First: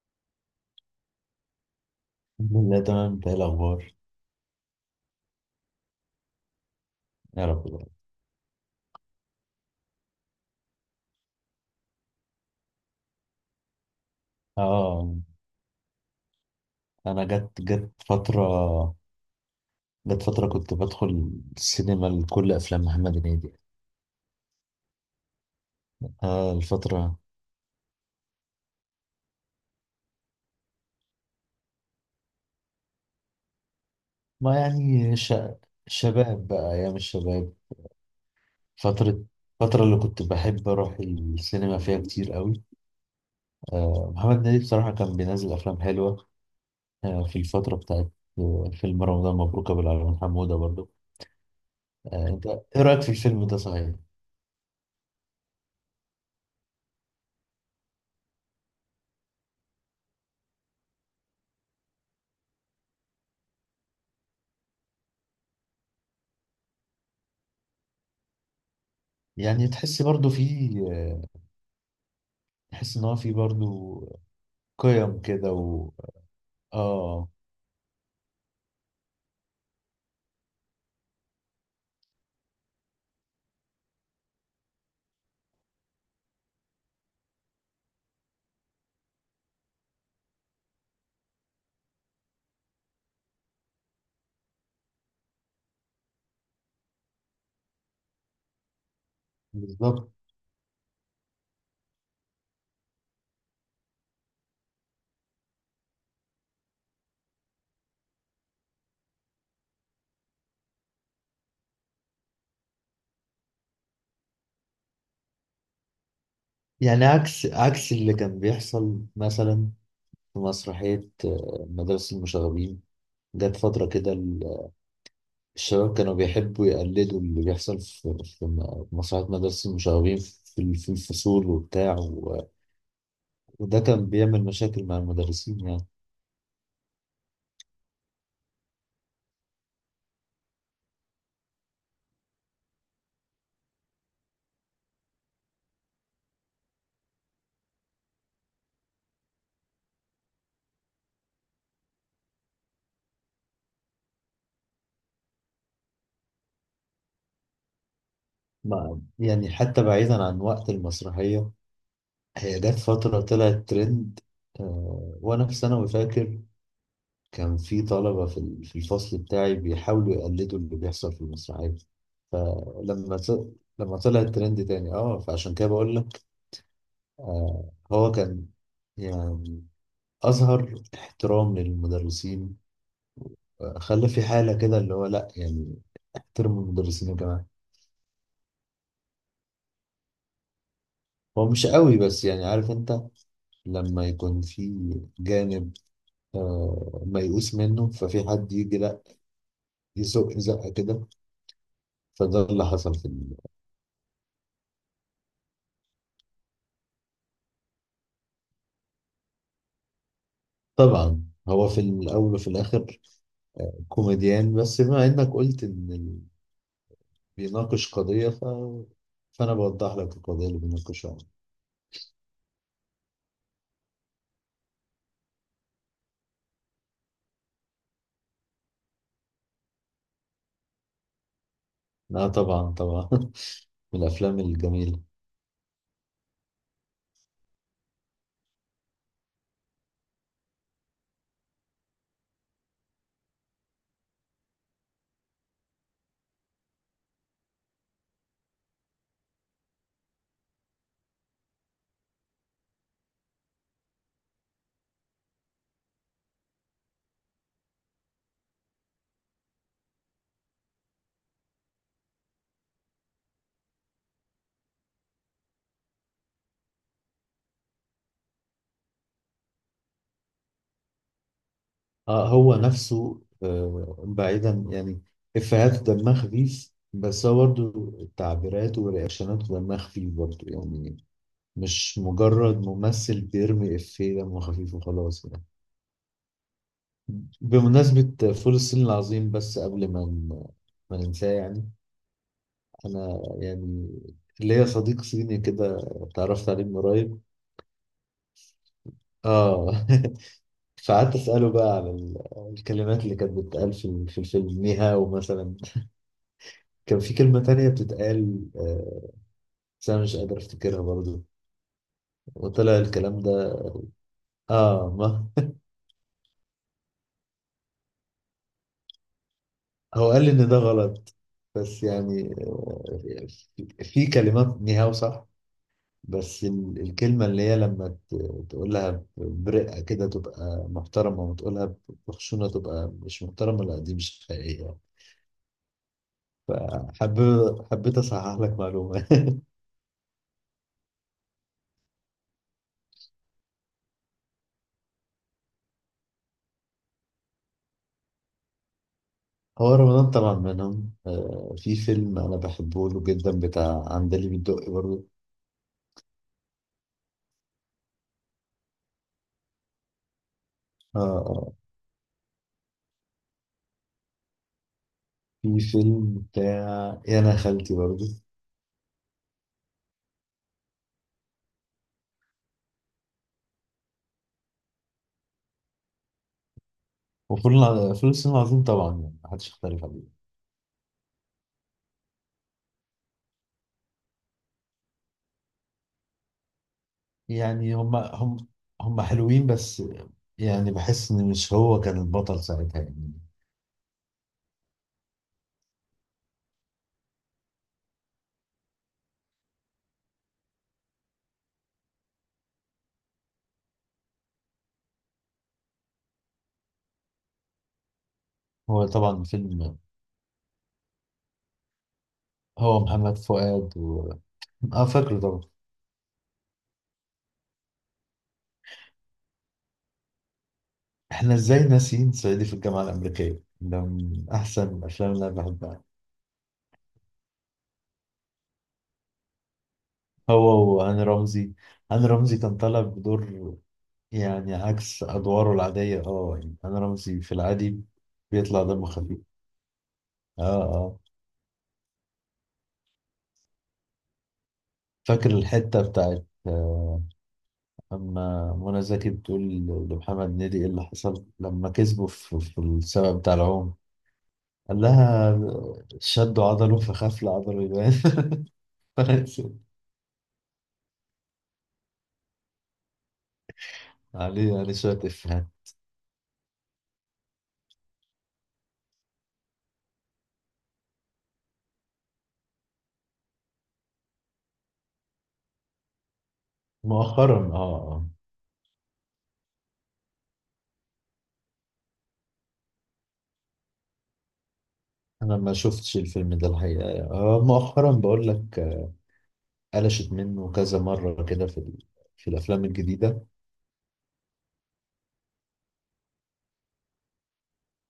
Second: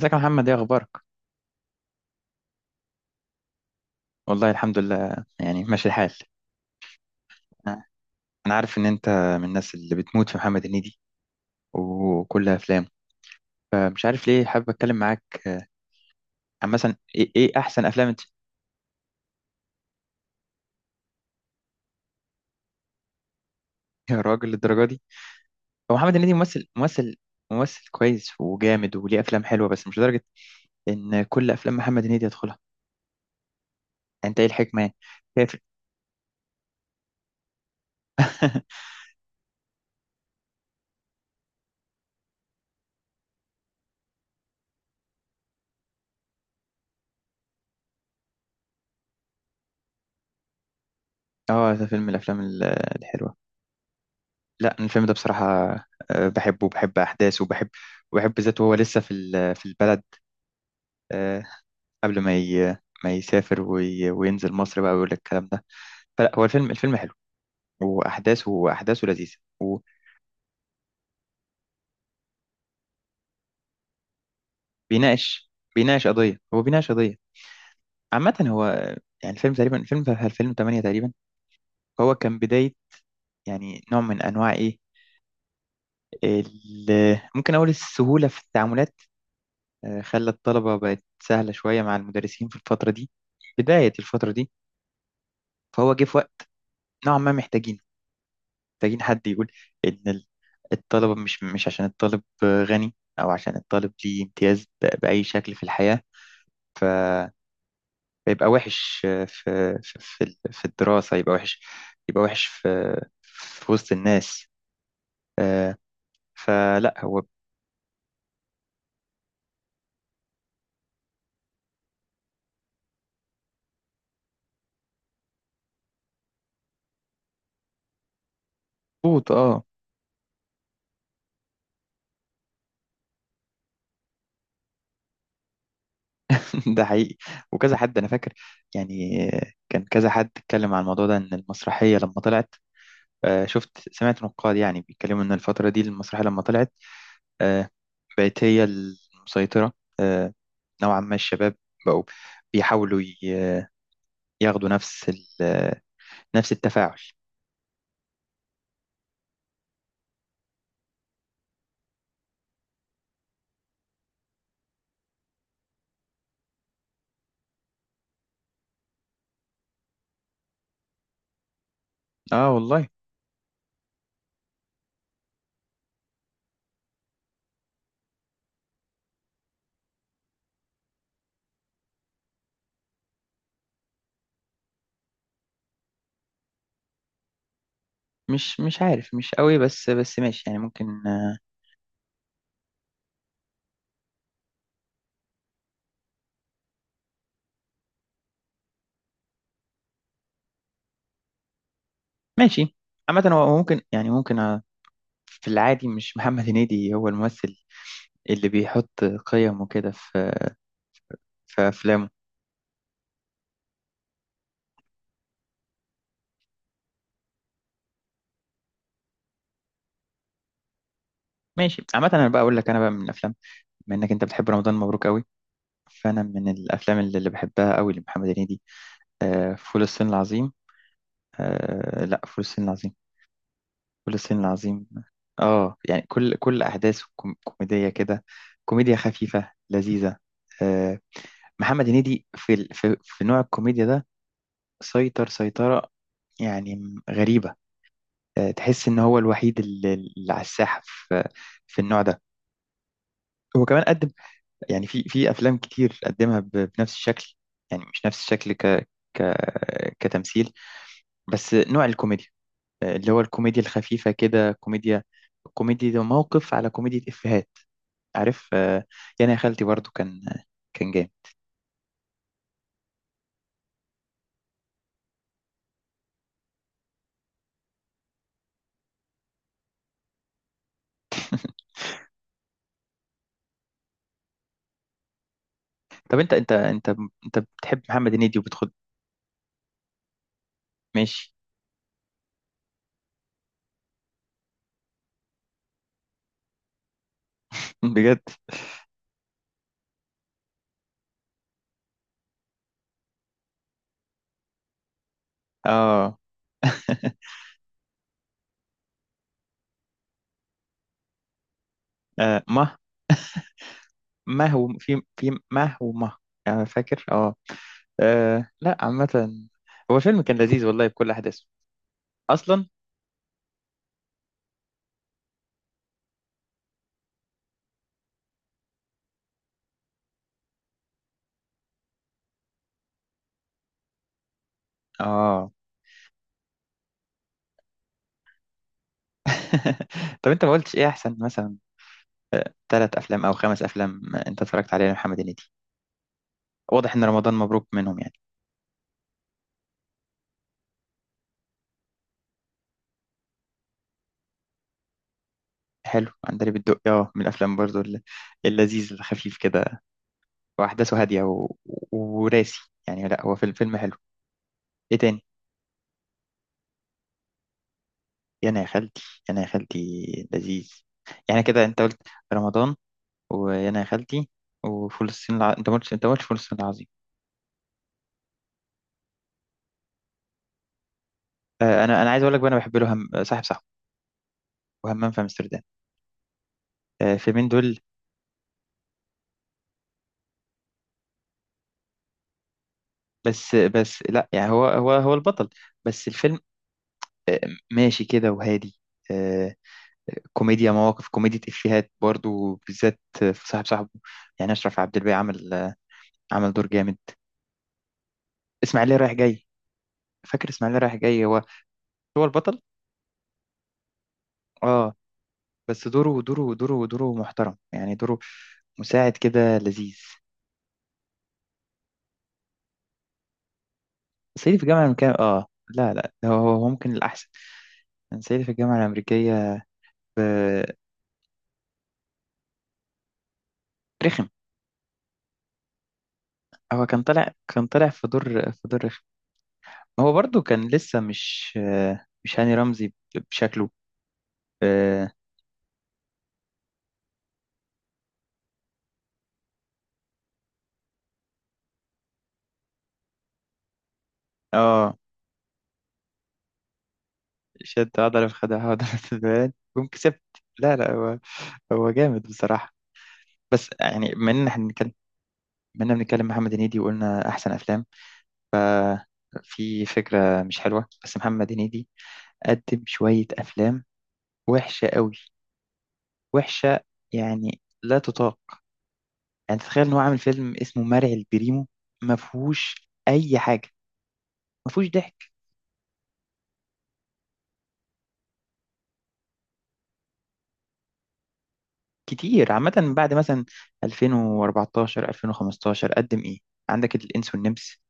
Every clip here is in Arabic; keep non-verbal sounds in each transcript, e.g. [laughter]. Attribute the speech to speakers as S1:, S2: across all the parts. S1: ازيك يا محمد؟ ايه اخبارك؟
S2: الحمد لله تمام. انت ايه الاخبار؟
S1: والله الحمد لله يعني ماشي الحال.
S2: يا رب دايما.
S1: انا عارف ان انت من الناس اللي بتموت في محمد هنيدي وكل افلامه، فمش عارف ليه حابب اتكلم
S2: اه،
S1: معاك عن مثلا
S2: انا
S1: إيه
S2: جت
S1: احسن
S2: جت
S1: افلام انت؟
S2: فتره.
S1: [laughs]
S2: جت فتره كنت بدخل السينما لكل افلام محمد هنيدي.
S1: يا راجل، للدرجه دي؟ هو محمد هنيدي
S2: اه
S1: ممثل ممثل
S2: الفتره.
S1: ممثل كويس وجامد وليه افلام حلوه، بس مش لدرجه ان كل افلام محمد هنيدي يدخلها. انت ايه
S2: ما
S1: الحكمه يعني؟
S2: يعني ش...
S1: شايف-
S2: شباب بقى، ايام الشباب.
S1: [laughs]
S2: فتره، الفتره اللي كنت بحب اروح السينما فيها كتير قوي. آه محمد هنيدي بصراحه كان بينزل افلام حلوه. آه، في الفتره بتاعت، آه، فيلم رمضان مبروك ابو العلمين حموده برضو.
S1: اه، ده فيلم من
S2: آه،
S1: الافلام
S2: انت ايه رايك في
S1: الحلوه.
S2: الفيلم ده صحيح؟
S1: لا، أنا الفيلم ده بصراحه بحبه وبحب احداثه وبحب ذاته وهو لسه في في البلد، آه، قبل ما يسافر وينزل مصر بقى ويقول لك الكلام ده. فلا، هو الفيلم حلو، واحداثه لذيذه.
S2: يعني تحس برضو فيه، تحس ان هو في برضو قيم
S1: وبيناقش
S2: كده
S1: بيناقش قضيه، هو بيناقش قضيه
S2: اه،
S1: عامه. هو يعني الفيلم تقريبا، الفيلم 8 تقريبا، هو كان بدايه يعني نوع من انواع ايه، ممكن اقول السهوله في التعاملات، خلى الطلبه بقت سهله شويه مع المدرسين في الفتره دي، بدايه الفتره دي. فهو جه في وقت نوعا ما محتاجين، حد يقول إن
S2: بالظبط.
S1: الطلبة مش عشان الطالب غني أو عشان الطالب ليه امتياز بأي شكل في الحياة، ف- فيبقى وحش في في في الدراسة، يبقى وحش، يبقى وحش في في وسط الناس، آه، فلا
S2: يعني
S1: هو.
S2: عكس اللي كان بيحصل مثلا في مسرحية، آه، مدرسة المشاغبين. جت فترة كده، الشباب كانوا بيحبوا يقلدوا اللي بيحصل في مسرحية
S1: مظبوط، اه.
S2: مدرسة المشاغبين في في الفصول وبتاع وده كان بيعمل مشاكل مع المدرسين يعني.
S1: [laughs] ده حقيقي، وكذا حد أنا فاكر يعني. كان كذا حد اتكلم عن الموضوع ده إن المسرحية لما طلعت، شفت سمعت نقاد يعني بيتكلموا إن الفترة دي المسرحية لما طلعت، آه، بقت هي المسيطرة، آه، نوعا ما الشباب بقوا بيحاولوا ياخدوا نفس نفس التفاعل.
S2: مع يعني حتى بعيدا عن وقت المسرحية، هي جت فترة طلعت ترند. آه، وأنا في ثانوي فاكر كان في طلبة في في الفصل بتاعي بيحاولوا يقلدوا اللي بيحصل في المسرحية.
S1: اه والله.
S2: فلما ط- لما طلع الترند تاني. اه فعشان كده بقول لك آه هو كان يعني أظهر احترام للمدرسين. آه، خلى في حالة كده اللي هو لأ يعني احترموا المدرسين يا جماعة.
S1: مش عارف، مش قوي، بس بس ماشي يعني ممكن،
S2: هو مش قوي بس يعني، عارف انت لما يكون في جانب آه ميؤوس منه ففي حد يجي لأ يزق زقة كده. فده اللي
S1: ماشي.
S2: حصل
S1: عامة هو ممكن يعني، ممكن في العادي مش محمد هنيدي هو الممثل اللي بيحط قيم وكده في
S2: طبعا
S1: في
S2: هو في
S1: أفلامه.
S2: الأول وفي الآخر كوميديان، بس بما إنك قلت إن بيناقش قضية فأنا بوضح لك القضية اللي بيناقشها.
S1: ماشي، عامة أنا بقى أقول لك، أنا بقى من الأفلام، بما إنك أنت بتحب رمضان مبروك قوي، فأنا من الأفلام اللي بحبها قوي لمحمد هنيدي، فول الصين العظيم. آه لا،
S2: لا
S1: فول الصين
S2: طبعا،
S1: العظيم.
S2: طبعا. [laughs] من
S1: فول الصين
S2: الأفلام
S1: العظيم،
S2: الجميلة.
S1: اه، يعني كل احداثه كوميديه كده، كوميديا خفيفه لذيذه. آه، محمد هنيدي في في في نوع الكوميديا ده سيطر سيطره يعني، غريبه. آه، تحس ان هو الوحيد اللي على الساحه في في النوع ده. هو كمان قدم يعني في في افلام كتير قدمها بنفس الشكل، يعني مش نفس الشكل ك ك كتمثيل، بس نوع الكوميديا، اللي هو الكوميديا الخفيفة كده، كوميديا، كوميديا ده موقف على كوميديا إفيهات، عارف. يعني يا خالتي برضو كان كان جامد.
S2: آه هو نفسه، آه بعيدا يعني إفيهاته دمها خفيف، بس هو برضه تعبيراته ورياكشناته دمها خفيف برضه يعني. مش مجرد ممثل بيرمي إفيه دمه خفيف وخلاص يعني.
S1: طب انت بتحب محمد
S2: بمناسبة
S1: هنيدي
S2: فول
S1: وبتخد.
S2: الصين العظيم، بس قبل ما
S1: ماشي.
S2: ننساه يعني. انا يعني ليا صديق صيني كده اتعرفت عليه من قريب.
S1: [laughs] بجد؟
S2: اه. [laughs] فقعدت اساله بقى على الكلمات اللي كانت بتتقال في في الفيلم، نيهاو مثلا.
S1: اه.
S2: كان في كلمه تانية بتتقال، آه، بس انا مش قادر افتكرها برضه.
S1: آه، مه
S2: وطلع الكلام ده.
S1: ما هو
S2: اه.
S1: في
S2: ما
S1: في، ما هو ما، يعني فاكر اه. لا عامة هو
S2: هو
S1: فيلم
S2: قال لي
S1: كان
S2: ان ده
S1: لذيذ والله بكل
S2: غلط.
S1: أحداثه
S2: بس يعني،
S1: أصلا.
S2: آه، في في كلمات نيهاو صح، بس الكلمة اللي هي لما تقولها برقة كده تبقى محترمة، وتقولها بخشونة تبقى مش محترمة. لا دي مش حقيقية.
S1: اه.
S2: فحب، حبيت أصحح لك معلومة.
S1: [laughs] طب انت ما قلتش ايه أحسن مثلا ثلاث أفلام أو خمس أفلام أنت اتفرجت عليها لمحمد هنيدي؟ واضح ان رمضان مبروك منهم يعني.
S2: [laughs] هو رمضان طبعا منهم. آه، في فيلم أنا بحبه له جدا بتاع عندليب الدقي برضه.
S1: حلو، عندليب الدقي، اه، من الافلام برضو اللذيذ الخفيف كده،
S2: آه
S1: واحداثه هاديه
S2: آه.
S1: وراسي، يعني لا، هو فيلم، فيلم حلو. ايه تاني؟
S2: في فيلم بتاع يا أنا خالتي برضه.
S1: يا انا يا خالتي، يا انا يا خالتي لذيذ. يعني كده انت قلت رمضان ويا انا يا خالتي وفول انت ما قلتش، انت ما قلتش فول الصين العظيم.
S2: وفول الع- فول الصين العظيم طبعا يعني محدش يختلف عليه.
S1: آه، انا عايز اقول لك بقى، انا بحب له صاحب صاحبه وهمام في امستردام، آه، فيلمين
S2: يعني
S1: دول.
S2: هم حلوين، بس يعني بحس ان مش هو كان البطل ساعتها يعني.
S1: بس بس لا، يعني هو هو البطل، بس الفيلم آه ماشي كده وهادي، آه، كوميديا مواقف، كوميديا إفيهات برضو، بالذات في صاحب صاحبه. يعني أشرف عبد الباقي عمل عمل دور جامد.
S2: هو
S1: إسماعيلية رايح
S2: طبعا
S1: جاي،
S2: فيلم،
S1: فاكر إسماعيلية رايح جاي؟ هو هو البطل،
S2: هو محمد فؤاد اه
S1: اه،
S2: فاكره طبعا.
S1: بس دوره، دوره محترم، يعني دوره مساعد كده لذيذ.
S2: احنا ازاي ناسيين صعيدي في الجامعة الأمريكية؟ ده من
S1: صعيدي في
S2: احسن
S1: الجامعة الأمريكية،
S2: الافلام اللي انا
S1: اه،
S2: بحبها.
S1: لا لا، هو هو ممكن الأحسن كان صعيدي في الجامعة الأمريكية. ب-
S2: هو وهاني رمزي. هاني رمزي كان طالع بدور
S1: رخم،
S2: يعني عكس ادواره العادية. اه يعني هاني
S1: هو كان
S2: رمزي
S1: طالع،
S2: في العادي
S1: في دور،
S2: بيطلع
S1: في دور
S2: دمه
S1: رخم.
S2: خفيف.
S1: هو برضو
S2: اه.
S1: كان
S2: اه.
S1: لسه مش هاني رمزي بشكله، اه.
S2: فاكر الحتة بتاعت، آه، أما منى زكي بتقول لمحمد هنيدي إيه اللي حصل لما كسبه في السبب بتاع العوم؟ قال
S1: آه،
S2: لها شدوا عضله فخاف العضله
S1: شد
S2: يبان.
S1: عضلة في خدع عضلة في البيان،
S2: [laughs]
S1: قوم كسبت. لا لا، هو هو جامد بصراحة. بس يعني من ان
S2: عليه
S1: احنا
S2: يعني
S1: بنتكلم،
S2: شوية إفيهات.
S1: منا بنتكلم محمد هنيدي وقلنا احسن افلام، في فكرة مش حلوة، بس محمد هنيدي قدم شوية افلام وحشة قوي، وحشة
S2: مؤخرا، آه
S1: يعني لا
S2: آه.
S1: تطاق. يعني تتخيل ان هو عامل فيلم اسمه مرعي البريمو؟ ما فيهوش اي حاجة، ما فيهوش ضحك.
S2: أنا ما شفتش الفيلم ده الحقيقة يعني. آه مؤخرا بقول لك قلشت منه كذا مرة كده في في
S1: كتير،
S2: الأفلام
S1: عامة، من بعد
S2: الجديدة.
S1: مثلا 2014 2015 قدم ايه؟ عندك الانس والنمس،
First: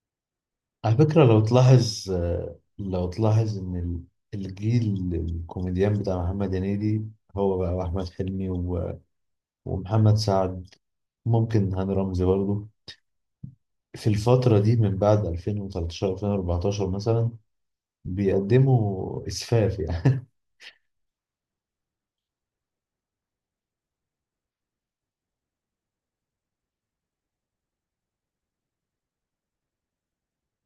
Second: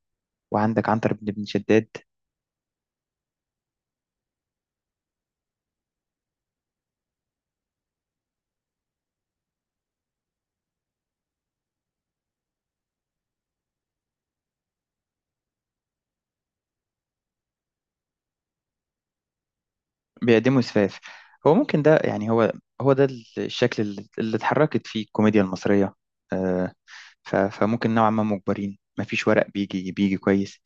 S1: وعندك
S2: على
S1: عنتر
S2: فكرة
S1: بن
S2: لو
S1: ابن شداد.
S2: تلاحظ، آه، لو تلاحظ إن الجيل الكوميديان بتاع محمد هنيدي، هو بقى وأحمد حلمي ومحمد سعد، ممكن هاني رمزي برضه، في الفترة دي من بعد 2013 2014 مثلا بيقدموا إسفاف يعني.
S1: بيقدموا اسفاف. هو ممكن ده يعني، هو هو ده الشكل اللي اتحركت فيه الكوميديا المصرية، آه، فممكن نوعا ما مجبرين، مفيش ورق بيجي كويس.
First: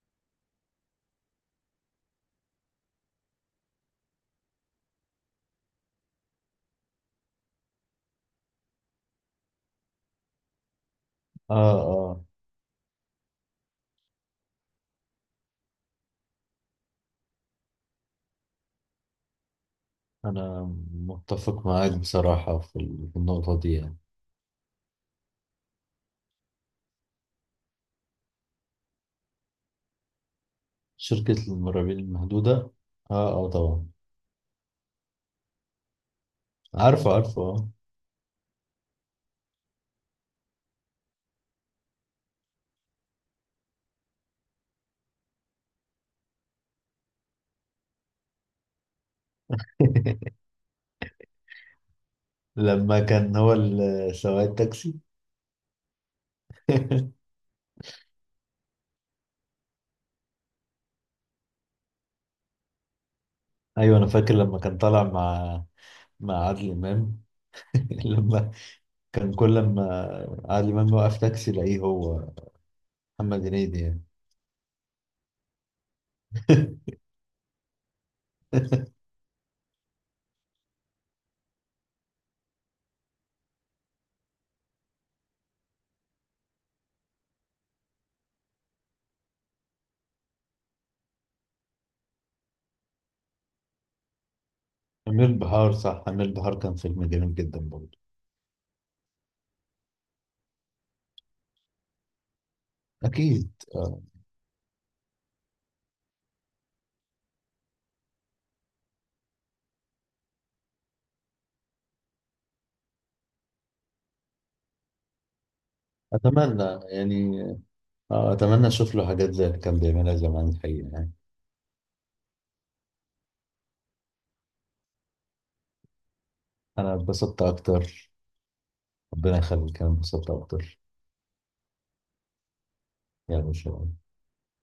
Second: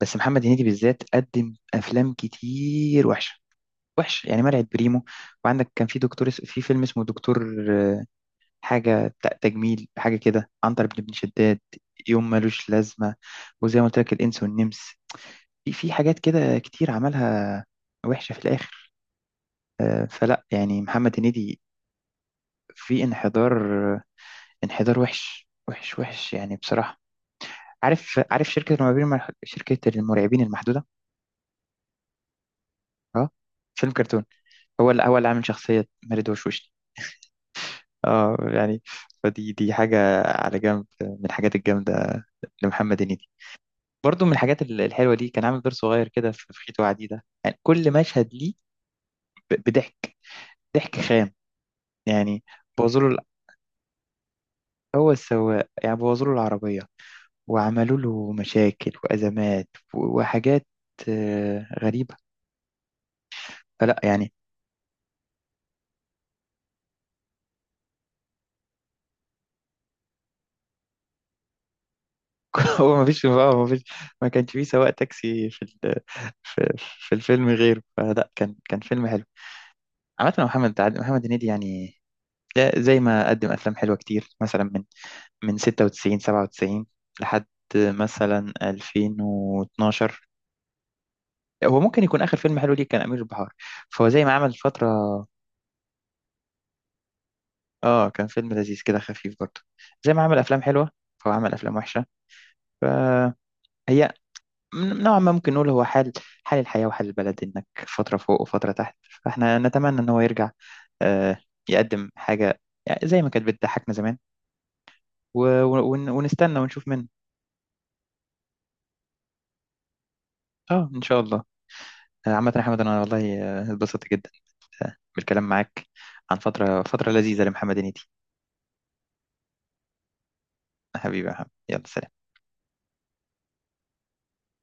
S1: بس محمد هنيدي بالذات قدم افلام كتير وحشة، وحش يعني مرعي بريمو، وعندك كان في دكتور في فيلم اسمه دكتور، حاجة تجميل حاجة كده، عنتر بن ابن
S2: [laughs]
S1: شداد،
S2: آه آه.
S1: يوم ملوش لازمة، وزي ما قلت لك الإنس والنمس، في في حاجات كده كتير عملها وحشة في الآخر، فلا
S2: أنا
S1: يعني محمد هنيدي
S2: متفق معاك بصراحة في
S1: في
S2: في
S1: انحدار.
S2: النقطة دي يعني.
S1: انحدار وحش وحش وحش يعني بصراحة. عارف، شركة المرعبين شركة المرعبين المحدودة؟
S2: شركة المرعبين المحدودة،
S1: اه،
S2: آه آه طبعا.
S1: فيلم كرتون، هو اللي، عامل شخصية مارد وشوشني،
S2: عارفه عارفه، آه.
S1: اه. يعني فدي، حاجة على جنب من الحاجات الجامدة لمحمد هنيدي. برضه من الحاجات الحلوة دي كان عامل دور صغير كده في في خيط وعديدة، يعني كل مشهد ليه بضحك،
S2: [laughs]
S1: ضحك خام يعني. بوظوا
S2: لما
S1: له ال-
S2: كان هو سواق التاكسي.
S1: هو السواق يعني، بوظوا له العربية
S2: [laughs]
S1: وعملوا له مشاكل وأزمات وحاجات غريبة،
S2: أيوه
S1: فلا
S2: أنا
S1: يعني.
S2: فاكر لما كان طالع مع، مع عادل إمام. [laughs] لما كان كل لما عادل إمام يوقف تاكسي يلاقيه هو
S1: [laughs] هو ما فيش
S2: محمد
S1: ما
S2: هنيدي
S1: فيش
S2: يعني.
S1: ما كانش فيه سواق تاكسي في في, في الفيلم غيره، فلا كان كان فيلم حلو. عامة يا محمد، محمد هنيدي يعني ده زي ما قدم أفلام حلوة كتير مثلا من 96 97 لحد مثلا 2012، هو ممكن يكون آخر فيلم حلو ليه كان أمير البحار، فهو زي ما عمل فترة.
S2: أمير بحار، صح، أمير بحار كان فيلم جميل جدا برضه.
S1: اه، كان فيلم لذيذ كده خفيف برضه. زي ما عمل افلام حلوه فهو عمل افلام وحشه. فهي
S2: أكيد، آه.
S1: نوعا ما ممكن نقول، هو حال، حال الحياه وحال البلد، انك فتره فوق وفتره تحت. فاحنا نتمنى ان هو يرجع، آه، يقدم حاجه يعني زي ما كانت بتضحكنا زمان ونستنى
S2: أتمنى
S1: ونشوف منه.
S2: يعني، آه أتمنى أشوف له حاجات زي اللي كان بيعملها زمان الحقيقة
S1: اه ان
S2: يعني.
S1: شاء الله. عامه يا احمد، انا والله اتبسطت جدا، بالكلام معاك عن فتره،
S2: أنا
S1: فتره لذيذه
S2: اتبسطت
S1: لمحمد هنيدي.
S2: أكتر، ربنا يخليك، أنا اتبسطت أكتر.
S1: حبيبي يا محمد، يلا سلام.
S2: يعني إن شاء الله.